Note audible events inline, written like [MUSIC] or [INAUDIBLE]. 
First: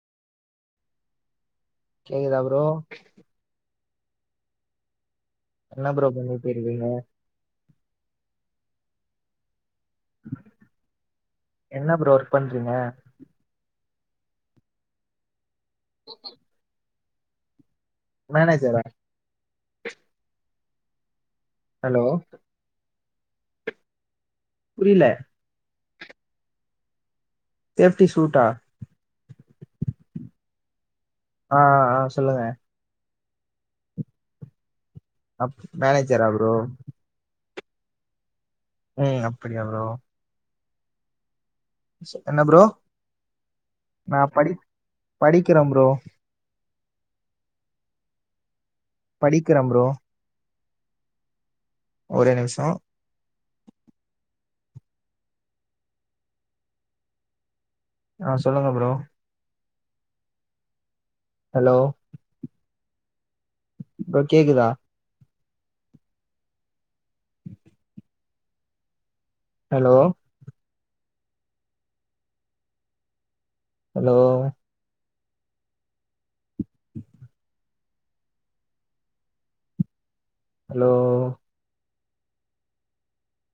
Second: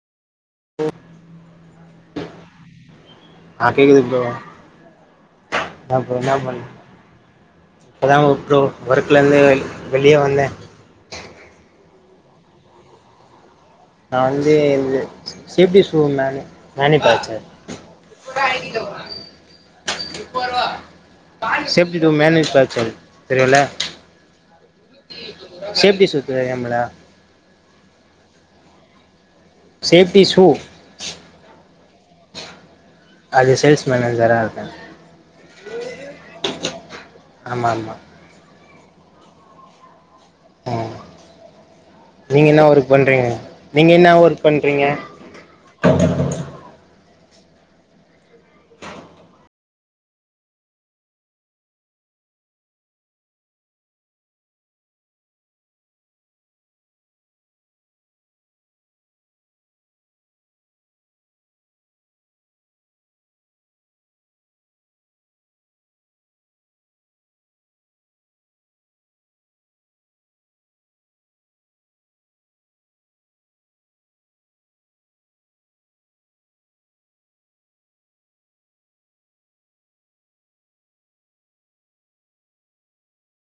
கேக்குதா ப்ரோ ஆ கேக்குது ப்ரோ ஏ ப்ரோ என்ன பண் இப்பதா ஒர்க் ப்ரோ ஒர்க்ல இருந்து வெளியே வந்தே என்ன ப்ரோ ஒர்க் பண்றீங்க நா வந்து இந்த சேப்டி ஷூ ம மேணிபேக்ச்ர் மேனஜரா நீ சேஃப்டி ஹலோ டூ மேனஜ் பேச்சல் தெரியுல புரிய்ல சேப்டி சு தெரியும்ல தேஃப்ட்டி சூட்டா சேஃப்டி ஷூ அ அ சொல்லுங்க அது சேல்ஸ் மேனேஜரா இருக்கே அப் மேனேஜரா ப்ரோ ஆமா ஆமா ம் அப்டியா ப்ரோ அ நீங்க என்ன ஒர்க் பண்றீங்க நீங்க என்ன நா ஒர்க் படி பண்றீங்க படிக்கிறேன் [INAUDIBLE] படிக்கிறே ப்ரோ ஒரே நிம்ஷோ ஆ சொல்லுங்க ப்ரோ ஹலோ ப்ரோ கேக்குதா ஹலோ ஹலோ [INAUDIBLE] ஹலோ